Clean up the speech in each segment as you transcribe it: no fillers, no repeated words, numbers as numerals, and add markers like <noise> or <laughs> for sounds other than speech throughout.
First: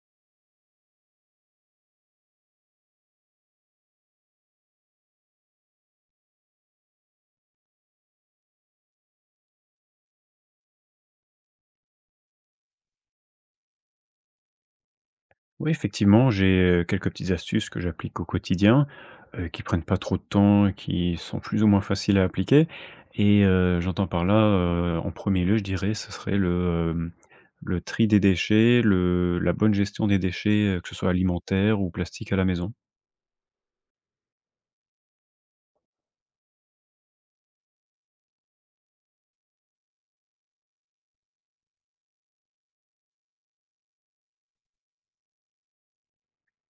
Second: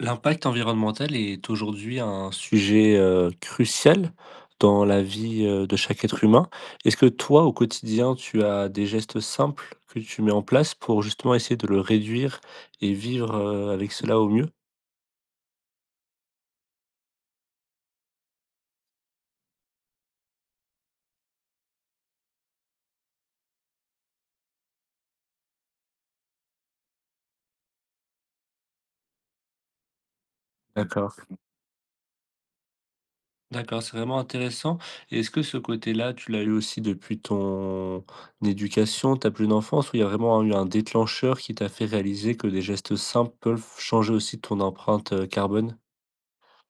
L'impact environnemental est aujourd'hui un sujet crucial dans la vie, de chaque être humain. Est-ce que toi, au quotidien, tu as des gestes simples que tu mets en place pour justement essayer de le réduire et vivre, avec cela au mieux? Oui, effectivement, j'ai, quelques petites astuces que j'applique au quotidien, qui prennent pas trop de temps et qui sont plus ou moins faciles à appliquer et j'entends par là, en premier lieu, je dirais, ce serait le tri des déchets, le la bonne gestion des déchets, que ce soit D'accord. alimentaire ou plastique à la maison. D'accord, c'est vraiment intéressant et est-ce que ce côté-là, tu l'as eu aussi depuis ton éducation, ta plus enfance, où il y a vraiment eu un déclencheur qui t'a fait réaliser que des gestes simples peuvent changer aussi ton empreinte, carbone?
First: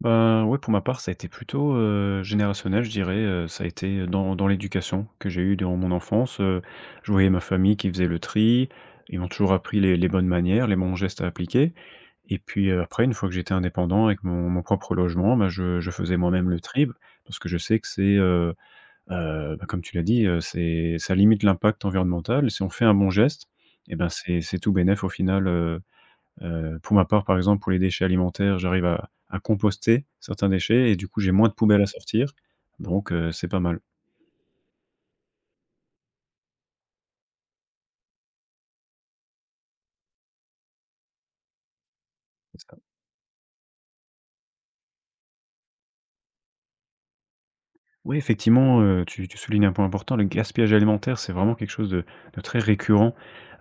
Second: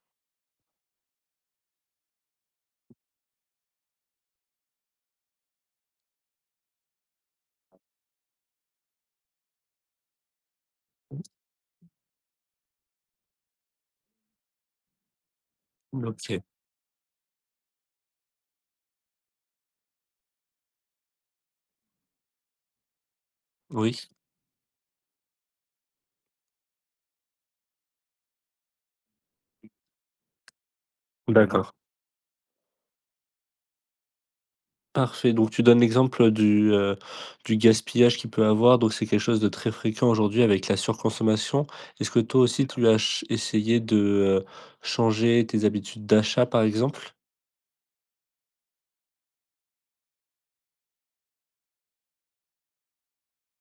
Ben, ouais, pour ma part, ça a été plutôt, générationnel, je dirais, ça a été, dans l'éducation que j'ai eue durant mon enfance. Je voyais ma famille qui faisait le tri. Ils m'ont toujours appris les bonnes manières, les bons gestes à appliquer. Et puis, après une fois que j'étais indépendant avec mon propre logement, bah, je faisais OK, moi-même le tri, parce que je sais que c'est, bah, comme tu l'as dit, c'est ça limite l'impact environnemental. Si on fait un bon geste, et oui. ben, c'est tout bénef au final. Pour ma part, par exemple, pour les déchets alimentaires, j'arrive à composter certains déchets et du coup, j'ai moins de D'accord. poubelles à sortir, donc c'est pas mal. Parfait, donc tu donnes l'exemple du gaspillage qu'il peut avoir, donc c'est quelque chose de très fréquent aujourd'hui avec la surconsommation. Est-ce que toi C'est aussi ça. tu as ch essayé de, changer tes habitudes d'achat par exemple? Oui, effectivement, tu soulignes un point important, le gaspillage alimentaire, c'est vraiment quelque chose de très récurrent,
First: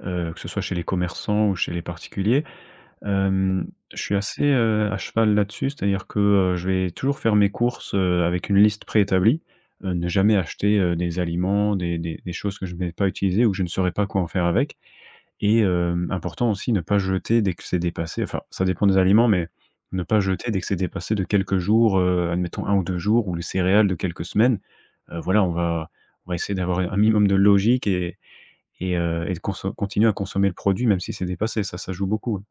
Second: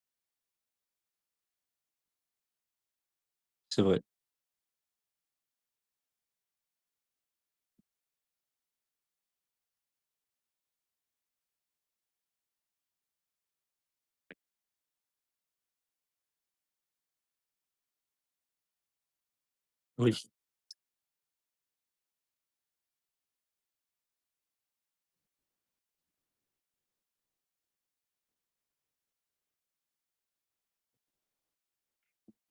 que ce soit chez les commerçants ou chez les particuliers. Hem, C'est vrai. je suis assez, à cheval là-dessus, c'est-à-dire que, je vais toujours faire mes courses, avec une liste préétablie, ne jamais acheter, des aliments, des choses que je ne vais pas utiliser ou que je ne saurais pas quoi en faire avec. Et important aussi, ne pas jeter dès que c'est dépassé, enfin, ça dépend des aliments, mais ne pas Oui. jeter dès que c'est dépassé de quelques jours, admettons un ou 2 jours, ou les céréales de quelques semaines. Voilà, on va essayer d'avoir un minimum de logique et de conso continuer à consommer le produit même si c'est dépassé, ça joue beaucoup, hein.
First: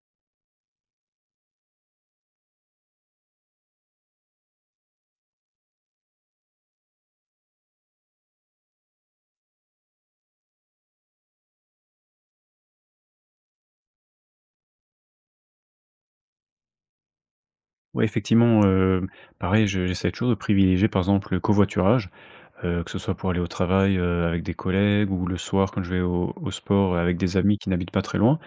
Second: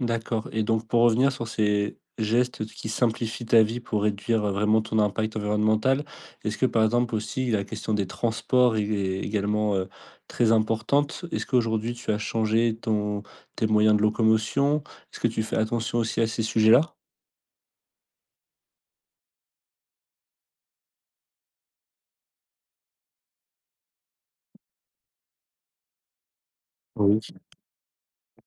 D'accord et donc pour revenir sur ces gestes qui simplifient ta vie pour réduire, vraiment ton impact environnemental, est-ce que par exemple aussi la question des transports est également, très importante? Est-ce qu'aujourd'hui tu as changé ton tes moyens de locomotion? Est-ce que tu fais attention aussi à ces sujets-là? Ouais, effectivement, pareil, je j'essaie toujours de privilégier, par exemple, le covoiturage, que ce soit pour aller au travail, avec des collègues, ou le soir quand je vais au sport avec Oui, des amis qui n'habitent pas très loin.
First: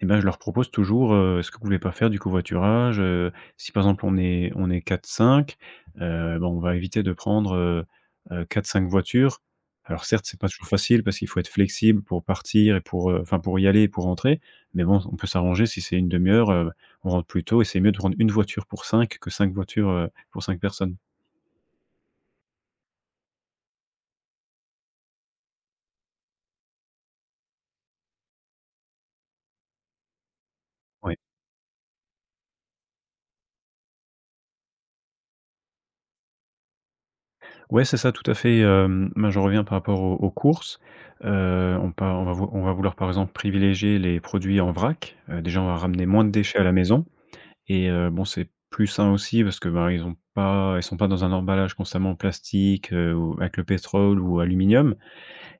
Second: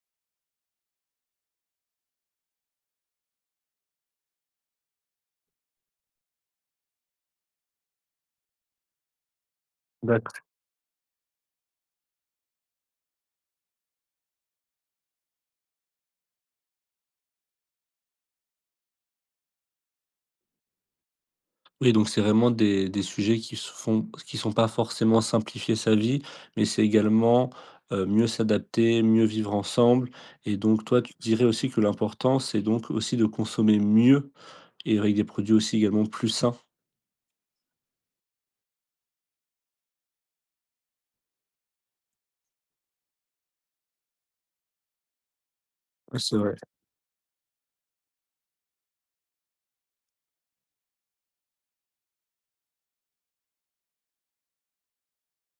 Et ben, je leur propose toujours: «Est-ce que vous voulez pas faire du covoiturage? Si par exemple on est quatre cinq, ben, on va éviter de prendre, 4-5 voitures». Alors certes, c'est d'accord. pas toujours facile parce qu'il faut être flexible pour partir et pour, enfin pour y aller et pour rentrer, mais bon, on peut s'arranger. Si c'est une demi heure, on rentre plus tôt et c'est mieux de prendre une voiture pour 5 que 5 voitures, pour 5 personnes. Oui, donc c'est vraiment des sujets qui se font qui sont pas forcément simplifier sa vie, mais c'est également, mieux s'adapter, mieux vivre ensemble et donc toi, tu Ouais. dirais aussi que l'important, c'est donc aussi de consommer mieux et avec des produits aussi également plus sains? Ouais, c'est ça, tout à fait, ben, j'en reviens par rapport aux courses. On par on va vou On va vouloir, par exemple, privilégier les produits en vrac. Déjà, on va ramener Oui, moins de c'est vrai. déchets à la maison, et bon, c'est plus sain aussi parce que, ben, ils sont pas dans un emballage constamment en plastique, ou avec le pétrole ou aluminium.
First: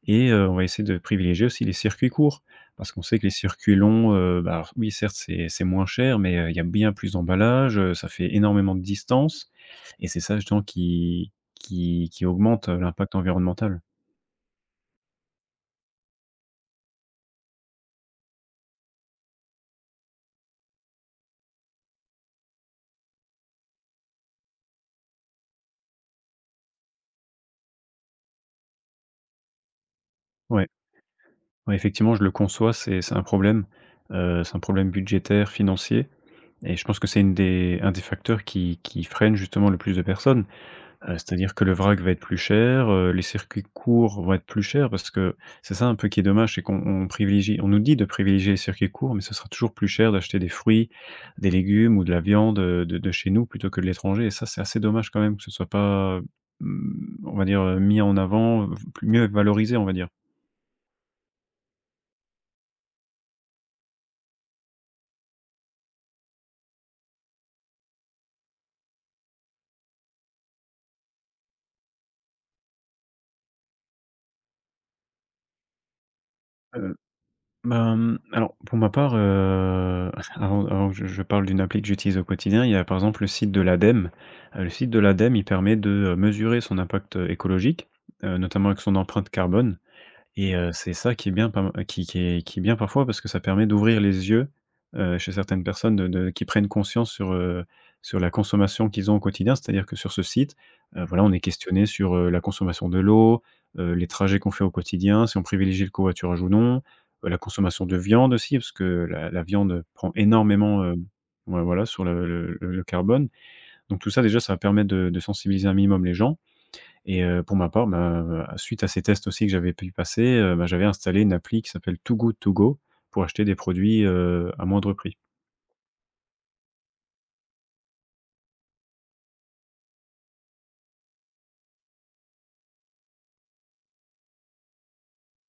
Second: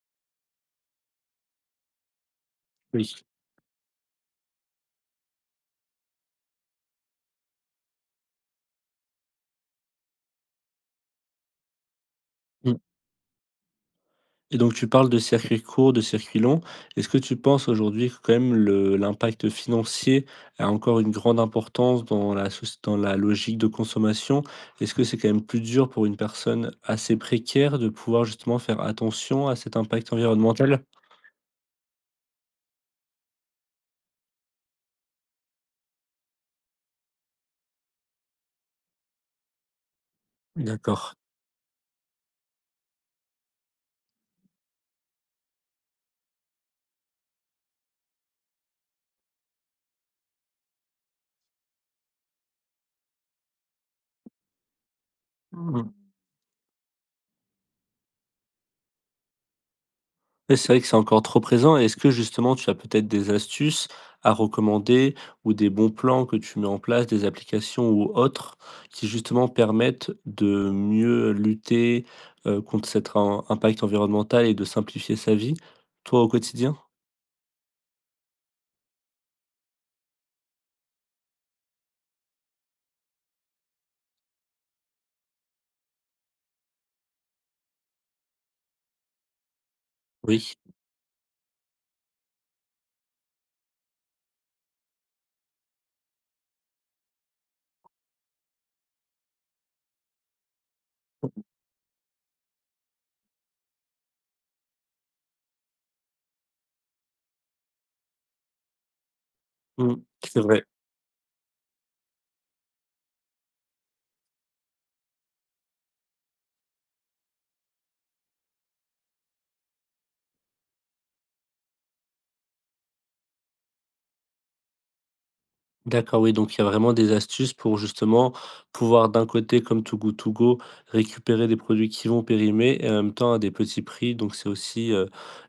Et on va essayer de privilégier aussi les circuits courts, parce qu'on Oui. sait que les circuits longs, bah, alors oui, certes, c'est moins cher, mais il y a bien plus d'emballage, ça fait énormément de distance et c'est ça justement qui augmente, l'impact environnemental. Et donc tu parles de circuits courts, de circuits longs. Est-ce que tu penses aujourd'hui que quand même le l'impact financier a encore une grande importance dans la soci dans la logique de consommation? Est-ce que c'est quand même plus dur pour une personne assez précaire de pouvoir justement faire attention à cet impact Ouais, environnemental? ouais, effectivement, je le conçois, c'est un problème, c'est un problème budgétaire, financier, et je pense que c'est une des un des facteurs qui freine justement le plus de personnes. D'accord. C'est-à-dire que le vrac va être plus cher, les circuits courts vont être plus chers parce que c'est ça un peu qui est dommage, c'est qu'on nous dit de privilégier les circuits courts, mais ce sera toujours plus cher d'acheter des fruits, des légumes ou de la viande, de chez nous plutôt que de l'étranger, et ça, c'est assez dommage quand même que ce soit Mmh. pas, mmh, on va dire, mis en avant, v plus mieux valorisé, on va dire. Ouais, c'est vrai que c'est encore trop présent. Est-ce que justement tu as peut-être des astuces à recommander ou des bons plans que tu mets en place, des applications ou autres qui justement permettent de mieux lutter, contre cet im impact environnemental et de simplifier sa vie, toi, au quotidien? Euh, Bah, alors pour ma part, <laughs> avant que je parle d'une appli que j'utilise au quotidien, il y a par exemple le site de l'ADEME. Le site de l'ADEME, il permet de, mesurer son impact, écologique, notamment avec son empreinte carbone. Oui. Et c'est ça qui est bien parfois parce que ça permet d'ouvrir les yeux, chez certaines personnes de qui prennent conscience sur, sur la consommation qu'ils ont au quotidien. C'est-à-dire que sur ce site, voilà, on est questionné sur, la consommation de l'eau, les trajets qu'on fait au quotidien, si on privilégie le covoiturage ou non, la consommation de viande aussi, parce que la viande Mmh, prend c'est vrai. énormément, ouais, voilà, sur le carbone. Donc tout ça déjà, ça permet de sensibiliser un minimum les gens. Et pour ma part, ben, suite à ces tests aussi que j'avais pu passer, bah, j'avais installé une appli qui s'appelle Too Good To Go, pour acheter des produits, à moindre prix. D'accord, oui, donc il y a vraiment des astuces pour justement pouvoir d'un côté, comme Too Good To Go, récupérer des produits qui vont périmer et en même temps à des petits prix. Donc c'est aussi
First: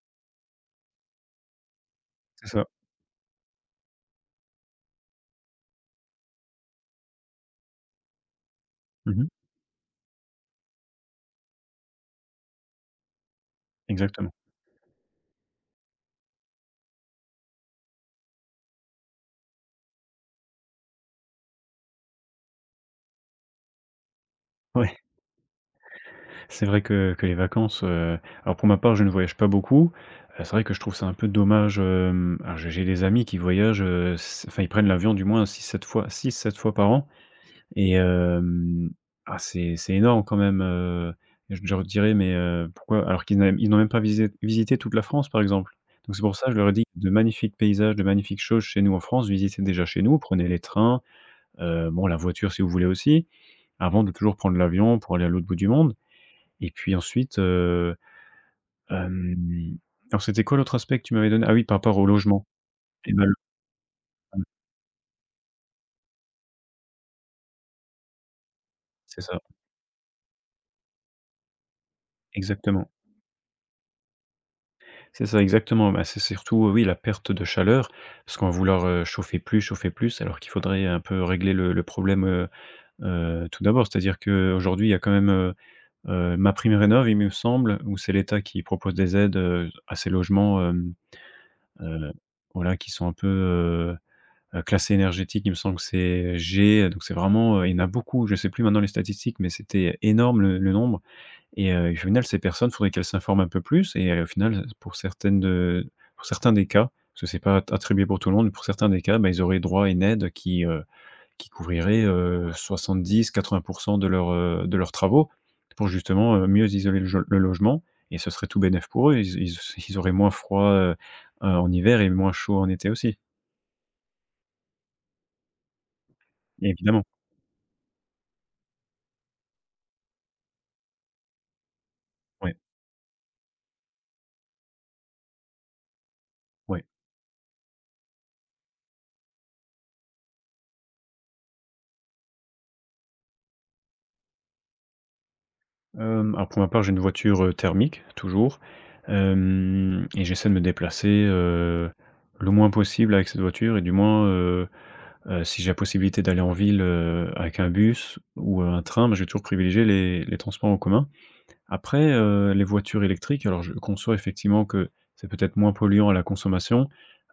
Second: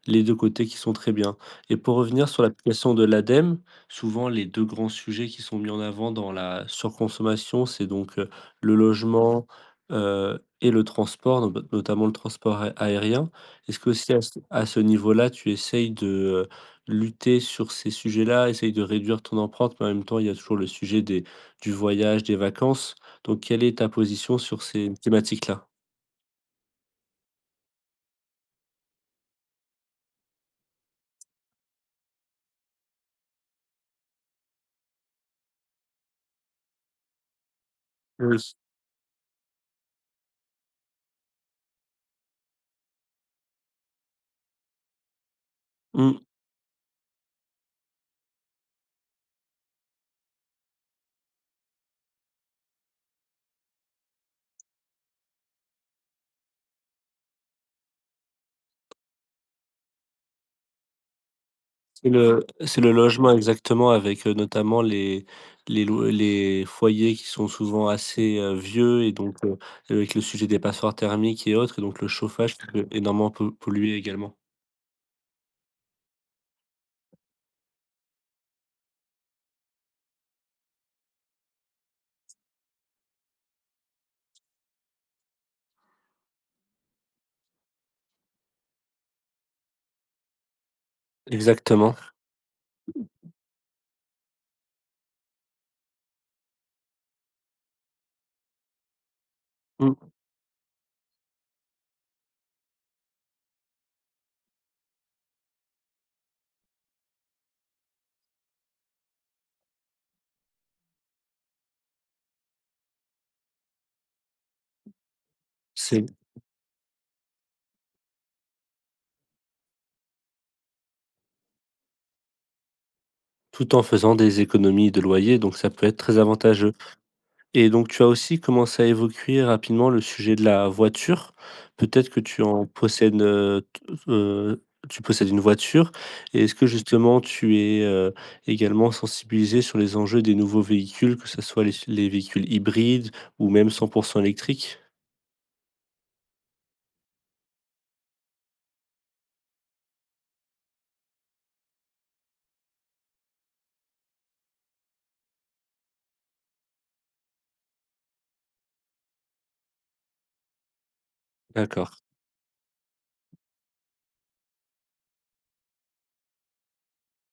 les deux côtés qui sont très bien. Et pour revenir sur C'est ça. Voilà. l'application de l'ADEME, souvent les deux grands sujets qui sont mis en avant dans la surconsommation, c'est donc le Mmh. logement et le transport, notamment le transport aérien. Est-ce que aussi Exactement. À ce niveau-là, tu essayes de lutter sur ces sujets-là, essaye de réduire ton empreinte, mais en même temps, il y a toujours le sujet des du voyage, des vacances. Donc quelle est ta position sur ces Ouais, thématiques-là? <laughs> c'est vrai que les vacances, alors pour ma part, je ne voyage pas beaucoup. C'est vrai que je trouve ça un peu dommage, alors j'ai des amis qui voyagent, s enfin ils prennent l'avion du moins six sept fois par an. Et Oui. Ah, c'est énorme quand même, je leur dirais: «Mais pourquoi?» alors qu'ils n'ont même pas visité toute la France, par exemple. Donc Mmh, c'est pour ça, que je leur ai dit: «De magnifiques paysages, de magnifiques choses chez nous en France, visitez déjà chez nous, prenez les trains, bon, la voiture si vous voulez aussi, avant de toujours prendre l'avion pour aller à l'autre bout du monde». Et puis ensuite, hem, alors c'était quoi l'autre aspect que tu m'avais donné? Ah oui, par rapport au logement. c'est le Et ben, logement le exactement avec, notamment les lo les foyers qui sont souvent assez, vieux et c'est donc ça, avec le sujet des passoires thermiques et autres et donc le chauffage qui peut exactement. énormément po polluer également. C'est ça, exactement. Bah, c'est surtout, oui, la perte de chaleur, parce qu'on va vouloir, chauffer plus, alors qu'il faudrait un peu régler le problème, tout d'abord. C'est-à-dire qu'aujourd'hui, il y a quand même, Ma Prime Rénov., il me semble, où c'est l'État qui propose des aides, à ces logements, Exactement. heu, voilà, qui sont un peu, classés énergétiques. Il me semble que c'est G, donc c'est vraiment, il y en a beaucoup. Je ne sais plus maintenant les statistiques, mais Mmh. c'était énorme le nombre. Et au final, ces personnes, faudrait qu'elles s'informent un peu plus, et au final, pour certains des cas, parce que c'est pas at attribué pour tout le monde, mais pour certains des cas, bah, ils auraient droit à une aide qui couvrirait, 70-80 de leurs travaux pour C'est justement, mieux isoler le logement, et ce serait tout bénef pour eux. Ils auraient moins froid, en hiver, et moins chaud en été aussi, tout en faisant des économies de loyer, donc ça peut être très avantageux. évidemment. Et donc tu as aussi commencé à évoquer rapidement le sujet de la voiture. Peut-être que tu Ouais, en possèdes, t heu, tu possèdes une voiture et est-ce que ouais. justement tu es, également sensibilisé sur les enjeux des nouveaux véhicules, que ce soit les véhicules hybrides ou même 100% électriques? Alors pour ma part, j'ai une voiture, thermique toujours, hem et j'essaie de me déplacer, le moins possible avec cette voiture, et du moins, si j'ai la possibilité d'aller en ville, avec un bus ou un train, bah, je vais toujours privilégier les transports en commun. D'accord. Après, les voitures électriques, alors je conçois effectivement que c'est peut-être moins polluant à la consommation,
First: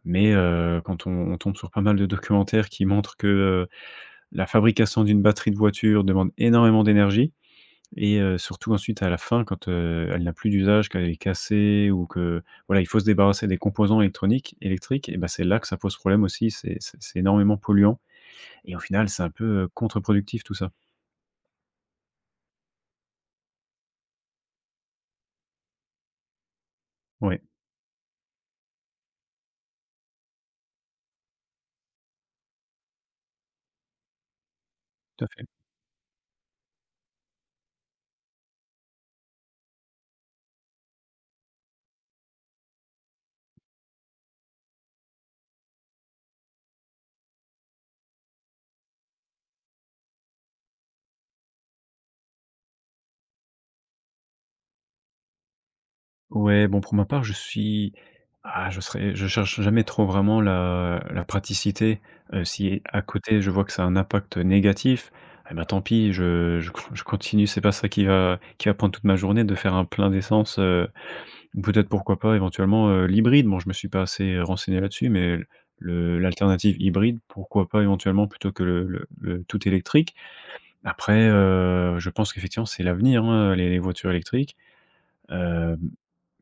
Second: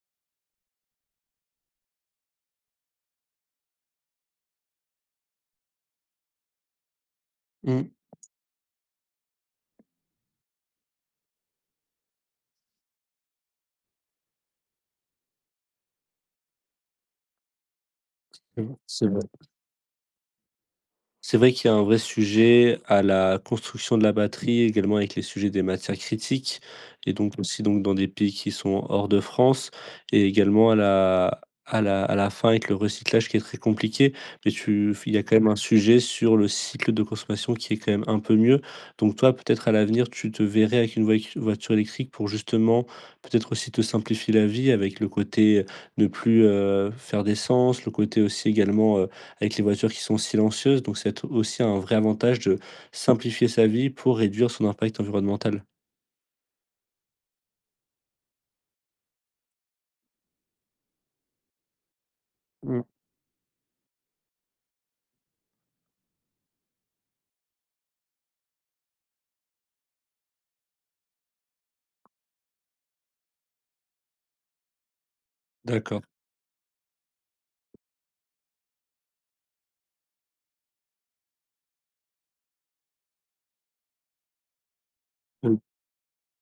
mais quand on tombe sur pas mal de documentaires qui montrent que, la fabrication d'une batterie de voiture demande énormément d'énergie. Mmh. Et surtout ensuite à la fin quand, elle n'a plus d'usage, qu'elle est cassée ou que voilà, il faut se débarrasser des composants électroniques électriques, et ben c'est là que ça pose problème aussi, c'est énormément polluant, et au Je final, vois. c'est un peu, contre-productif tout ça. C'est vrai qu'il y a un vrai sujet à la construction de la batterie, également avec les sujets des matières critiques et donc Ouais, aussi donc dans des pays qui sont hors de France et également à la à la fin avec le recyclage qui est très compliqué. Mais tu il y tout a à quand fait. même un sujet sur le cycle de consommation qui est quand même un peu mieux. Donc toi, peut-être à l'avenir, tu te verrais avec une voic voiture électrique pour justement peut-être aussi te simplifier la vie avec le côté, ne plus, faire d'essence, le côté aussi également, avec les voitures qui sont silencieuses, donc c'est aussi un vrai avantage de simplifier sa vie pour réduire son impact environnemental. Ouais, bon, pour ma part, je suis ah, je serais je cherche jamais trop vraiment la praticité, si Mmh. à côté je vois que ça a un impact négatif, eh ben, tant pis, je continue, c'est pas ça qui va prendre toute ma journée de faire un plein d'essence. Peut-être, pourquoi pas, éventuellement, l'hybride. Bon, je me suis pas assez renseigné là-dessus, mais D'accord. le l'alternative hybride, pourquoi pas éventuellement, plutôt que le tout électrique. Après, je pense qu'effectivement c'est l'avenir, hein, les voitures électriques. Mmh. Hem,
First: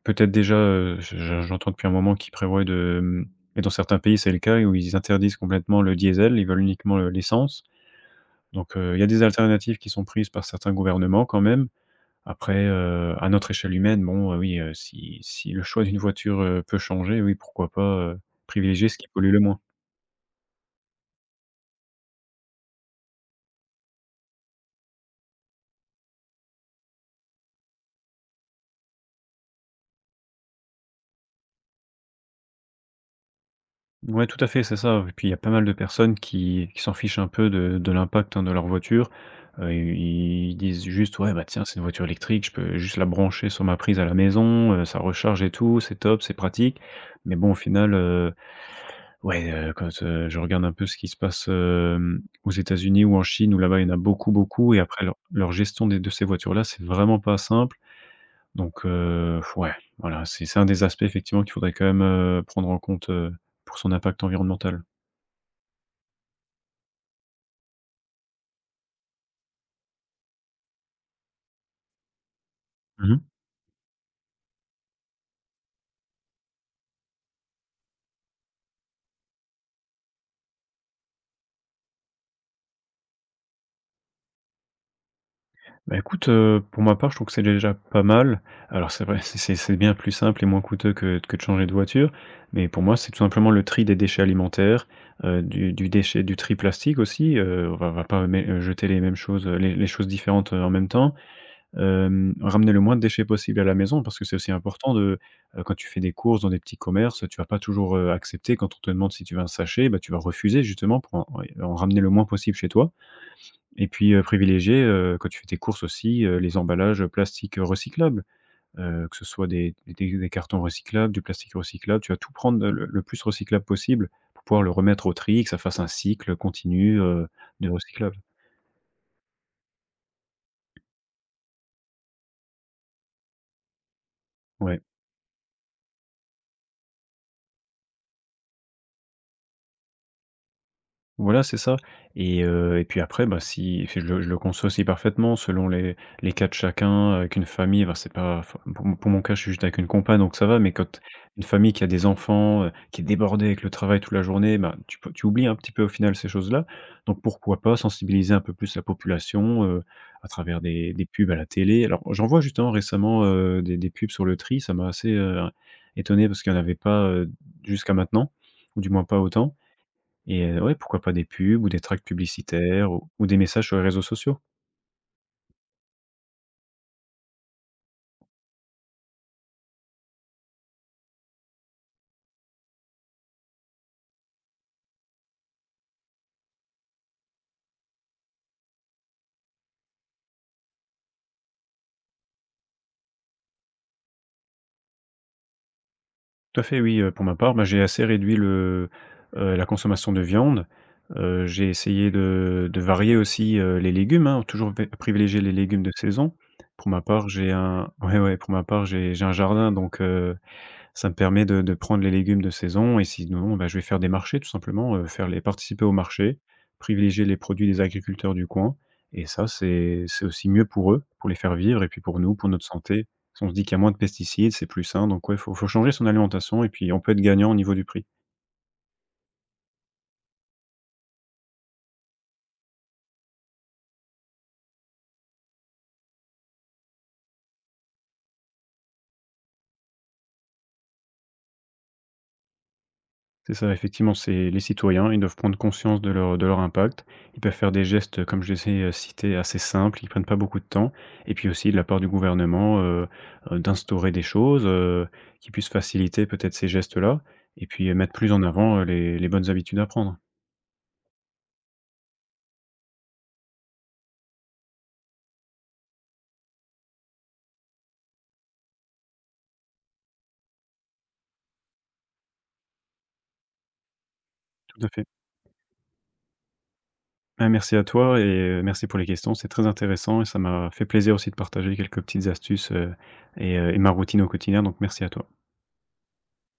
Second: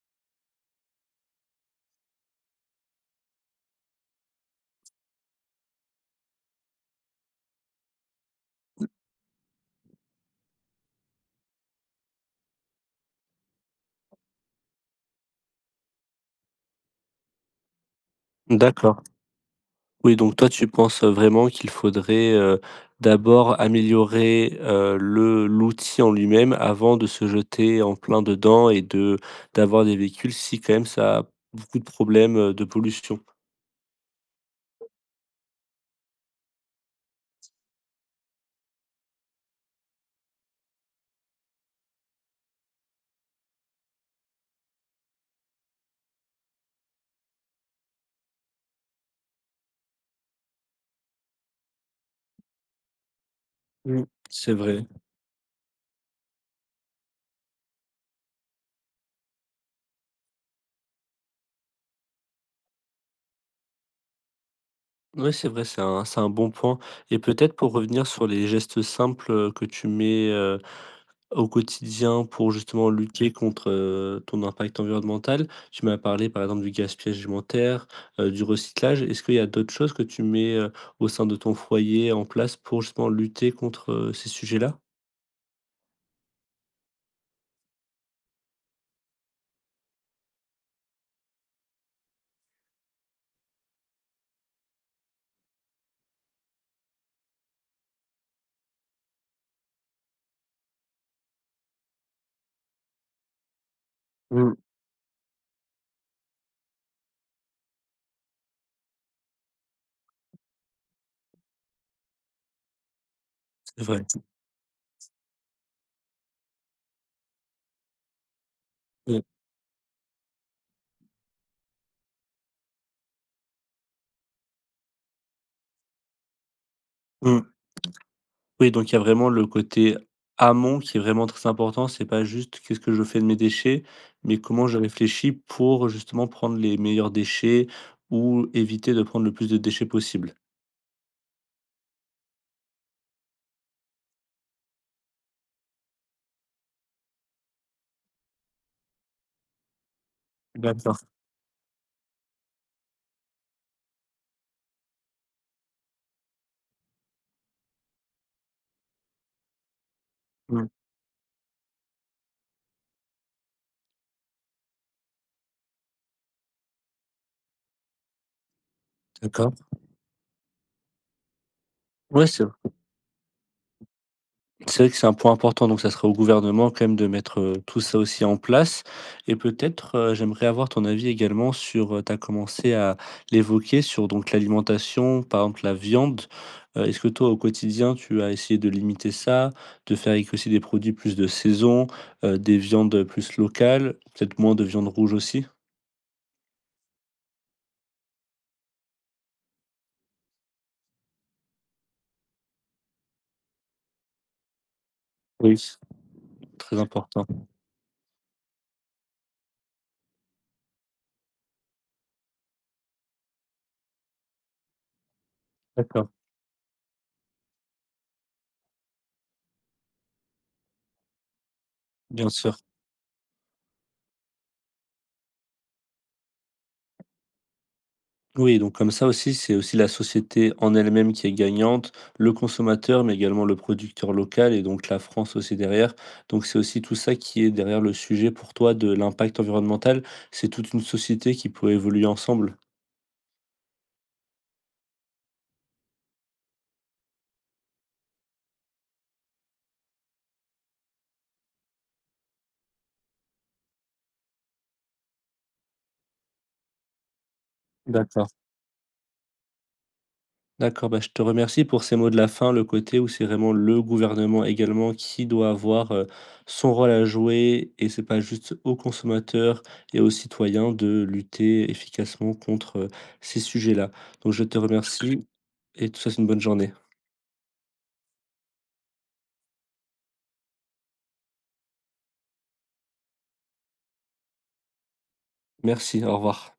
Peut-être déjà, je j'entends depuis un moment qu'ils prévoient de et dans certains pays c'est le cas où ils interdisent complètement le diesel, ils veulent uniquement, l'essence. Donc, il y a des alternatives qui sont prises par certains gouvernements quand même. Après, à notre échelle humaine, bon, oui, si le choix d'une voiture, peut changer, oui, pourquoi pas, heu, privilégier ce D'accord. qui pollue le moins. Oui, donc toi, tu penses, vraiment qu'il faudrait, d'abord améliorer, le l'outil en lui-même avant de se jeter en plein dedans et de d'avoir des véhicules si quand même ça a beaucoup de problèmes, de pollution. Ouais, tout à fait, c'est ça et puis il y a pas mal de personnes qui s'en fichent un peu de l'impact, hein, de leur voiture. Ils disent juste: «Ouais, bah, tiens, c'est une voiture électrique, je peux juste la brancher sur ma prise à la maison, ça recharge et tout, c'est top, c'est pratique». Mais bon, au final, Ouais, quand, je regarde un peu ce qui se passe, aux États-Unis ou en Chine, où là-bas, il y en a Mmh. beaucoup, C'est beaucoup et vrai. après leur gestion des de ces voitures-là, c'est vraiment pas simple donc ouais, voilà, c'est un des aspects effectivement qu'il faudrait quand même, prendre en compte, pour son impact environnemental. Oui, c'est vrai, c'est un bon point et peut-être pour revenir sur les gestes simples, que tu mets, euh, au quotidien pour justement Mmh mh. lutter contre, ton impact environnemental, tu m'as parlé par exemple du gaspillage alimentaire, du recyclage. Est-ce qu'il y a d'autres choses que tu mets, au sein de ton foyer en place pour justement lutter contre, ces sujets-là? Bah, écoute, pour ma part, je trouve que c'est déjà pas mal. Alors c'est vrai, <laughs> c'est bien plus simple et moins coûteux que de changer de voiture, mais pour moi, c'est tout simplement le tri des déchets alimentaires, du déchet du tri plastique aussi, on va pas mé jeter les mêmes choses, les choses différentes, en même temps. Ramener le moins de déchets possible à la maison parce que c'est aussi Mmh. important de, quand tu fais des courses dans des petits commerces, tu vas pas toujours, accepter quand on te demande si tu veux un sachet, bah, tu vas refuser justement pour en en ramener le moins possible chez toi. C'est Et vrai. puis, privilégier, quand tu fais tes courses aussi, les emballages, plastiques, recyclables, que Mmh. ce soit des cartons recyclables, du plastique recyclable. Tu vas tout prendre, le plus recyclable possible pour pouvoir le remettre au tri et que ça fasse un cycle, continu, Mmh. de recyclable. Oui, donc il y a vraiment le côté amont qui est vraiment très important. C'est pas juste: «Qu'est-ce que je fais de mes déchets?» mais comment je Ouais. réfléchis pour justement prendre les meilleurs déchets ou éviter de prendre le plus de déchets possible? Voilà, c'est ça et puis après, bah, si si je le conçois aussi parfaitement selon les cas de chacun, avec une famille, bah, c'est pas enfin, pour mon cas, je suis juste avec une compagne, donc ça va, mais quand D'accord. une famille qui a des enfants, qui est débordée avec le travail toute la journée, bah tu peux tu oublies un petit peu au final ces choses-là, donc pourquoi pas sensibiliser un peu plus la population, à travers Mmh. des pubs à la télé? Alors j'en vois justement récemment, des pubs sur le tri, ça m'a assez, étonné parce qu'il y en avait pas, jusqu'à maintenant, ou du moins pas autant. D'accord. Et ouais, pourquoi pas des pubs ou des tracts Ouais, publicitaires ou des messages sur les réseaux sociaux. c'est vrai que c'est un point important, donc ça sera au gouvernement quand même de mettre, tout ça aussi en place et peut-être, j'aimerais avoir ton avis également sur, tu as commencé à l'évoquer sur donc l'alimentation, par exemple la viande. Est-ce que toi au quotidien tu as essayé de limiter ça, de faire avec aussi des produits plus de saison, des viandes plus locales, peut-être moins de viande rouge aussi? Tout à fait, oui, pour ma part, bah, j'ai assez réduit la consommation de viande. J'ai essayé de varier aussi, les légumes, hein, toujours p privilégier les Oui, légumes de saison. très Pour ma important. part, j'ai un ouais, ouais, pour ma part, j'ai un jardin donc ça me permet de prendre les légumes de saison et sinon, bah, je vais faire des marchés tout simplement, faire les participer aux D'accord, marchés, privilégier les produits des agriculteurs du coin et ça, c'est aussi mieux pour eux, pour les faire vivre et puis pour bien nous, pour sûr. notre santé. Si on se dit qu'il y a moins de pesticides, c'est plus sain donc ouais, faut changer son alimentation et puis on peut être gagnant au niveau du prix. Oui, donc comme ça aussi, c'est aussi la société en elle-même qui est gagnante, le consommateur, mais également le producteur local et donc la France aussi derrière. Donc c'est aussi tout ça qui est derrière le sujet pour toi de l'impact environnemental. C'est toute une société qui peut évoluer ensemble. C'est ça, effectivement, c'est les citoyens, ils doivent prendre conscience de leur impact. Ils peuvent faire des gestes, comme je les ai, cités, assez simples, qui prennent pas beaucoup de temps et puis aussi de la part du gouvernement, d'instaurer des choses, qui puissent faciliter peut-être ces gestes-là et puis, mettre D'accord. plus en avant, les bonnes habitudes à prendre. D'accord, bah, je te remercie pour ces mots de la fin, le côté où c'est vraiment le gouvernement également qui doit avoir, son rôle à jouer et c'est pas juste aux consommateurs et aux citoyens de lutter efficacement contre, ces sujets-là. Donc je te tout à fait. Tout à fait. Remercie et tout ça c'est une bonne journée. Ah, merci à toi et merci pour les questions. C'est très intéressant et ça m'a fait plaisir aussi de partager quelques petites astuces, et ma routine au quotidien, donc merci à toi. Merci, au revoir.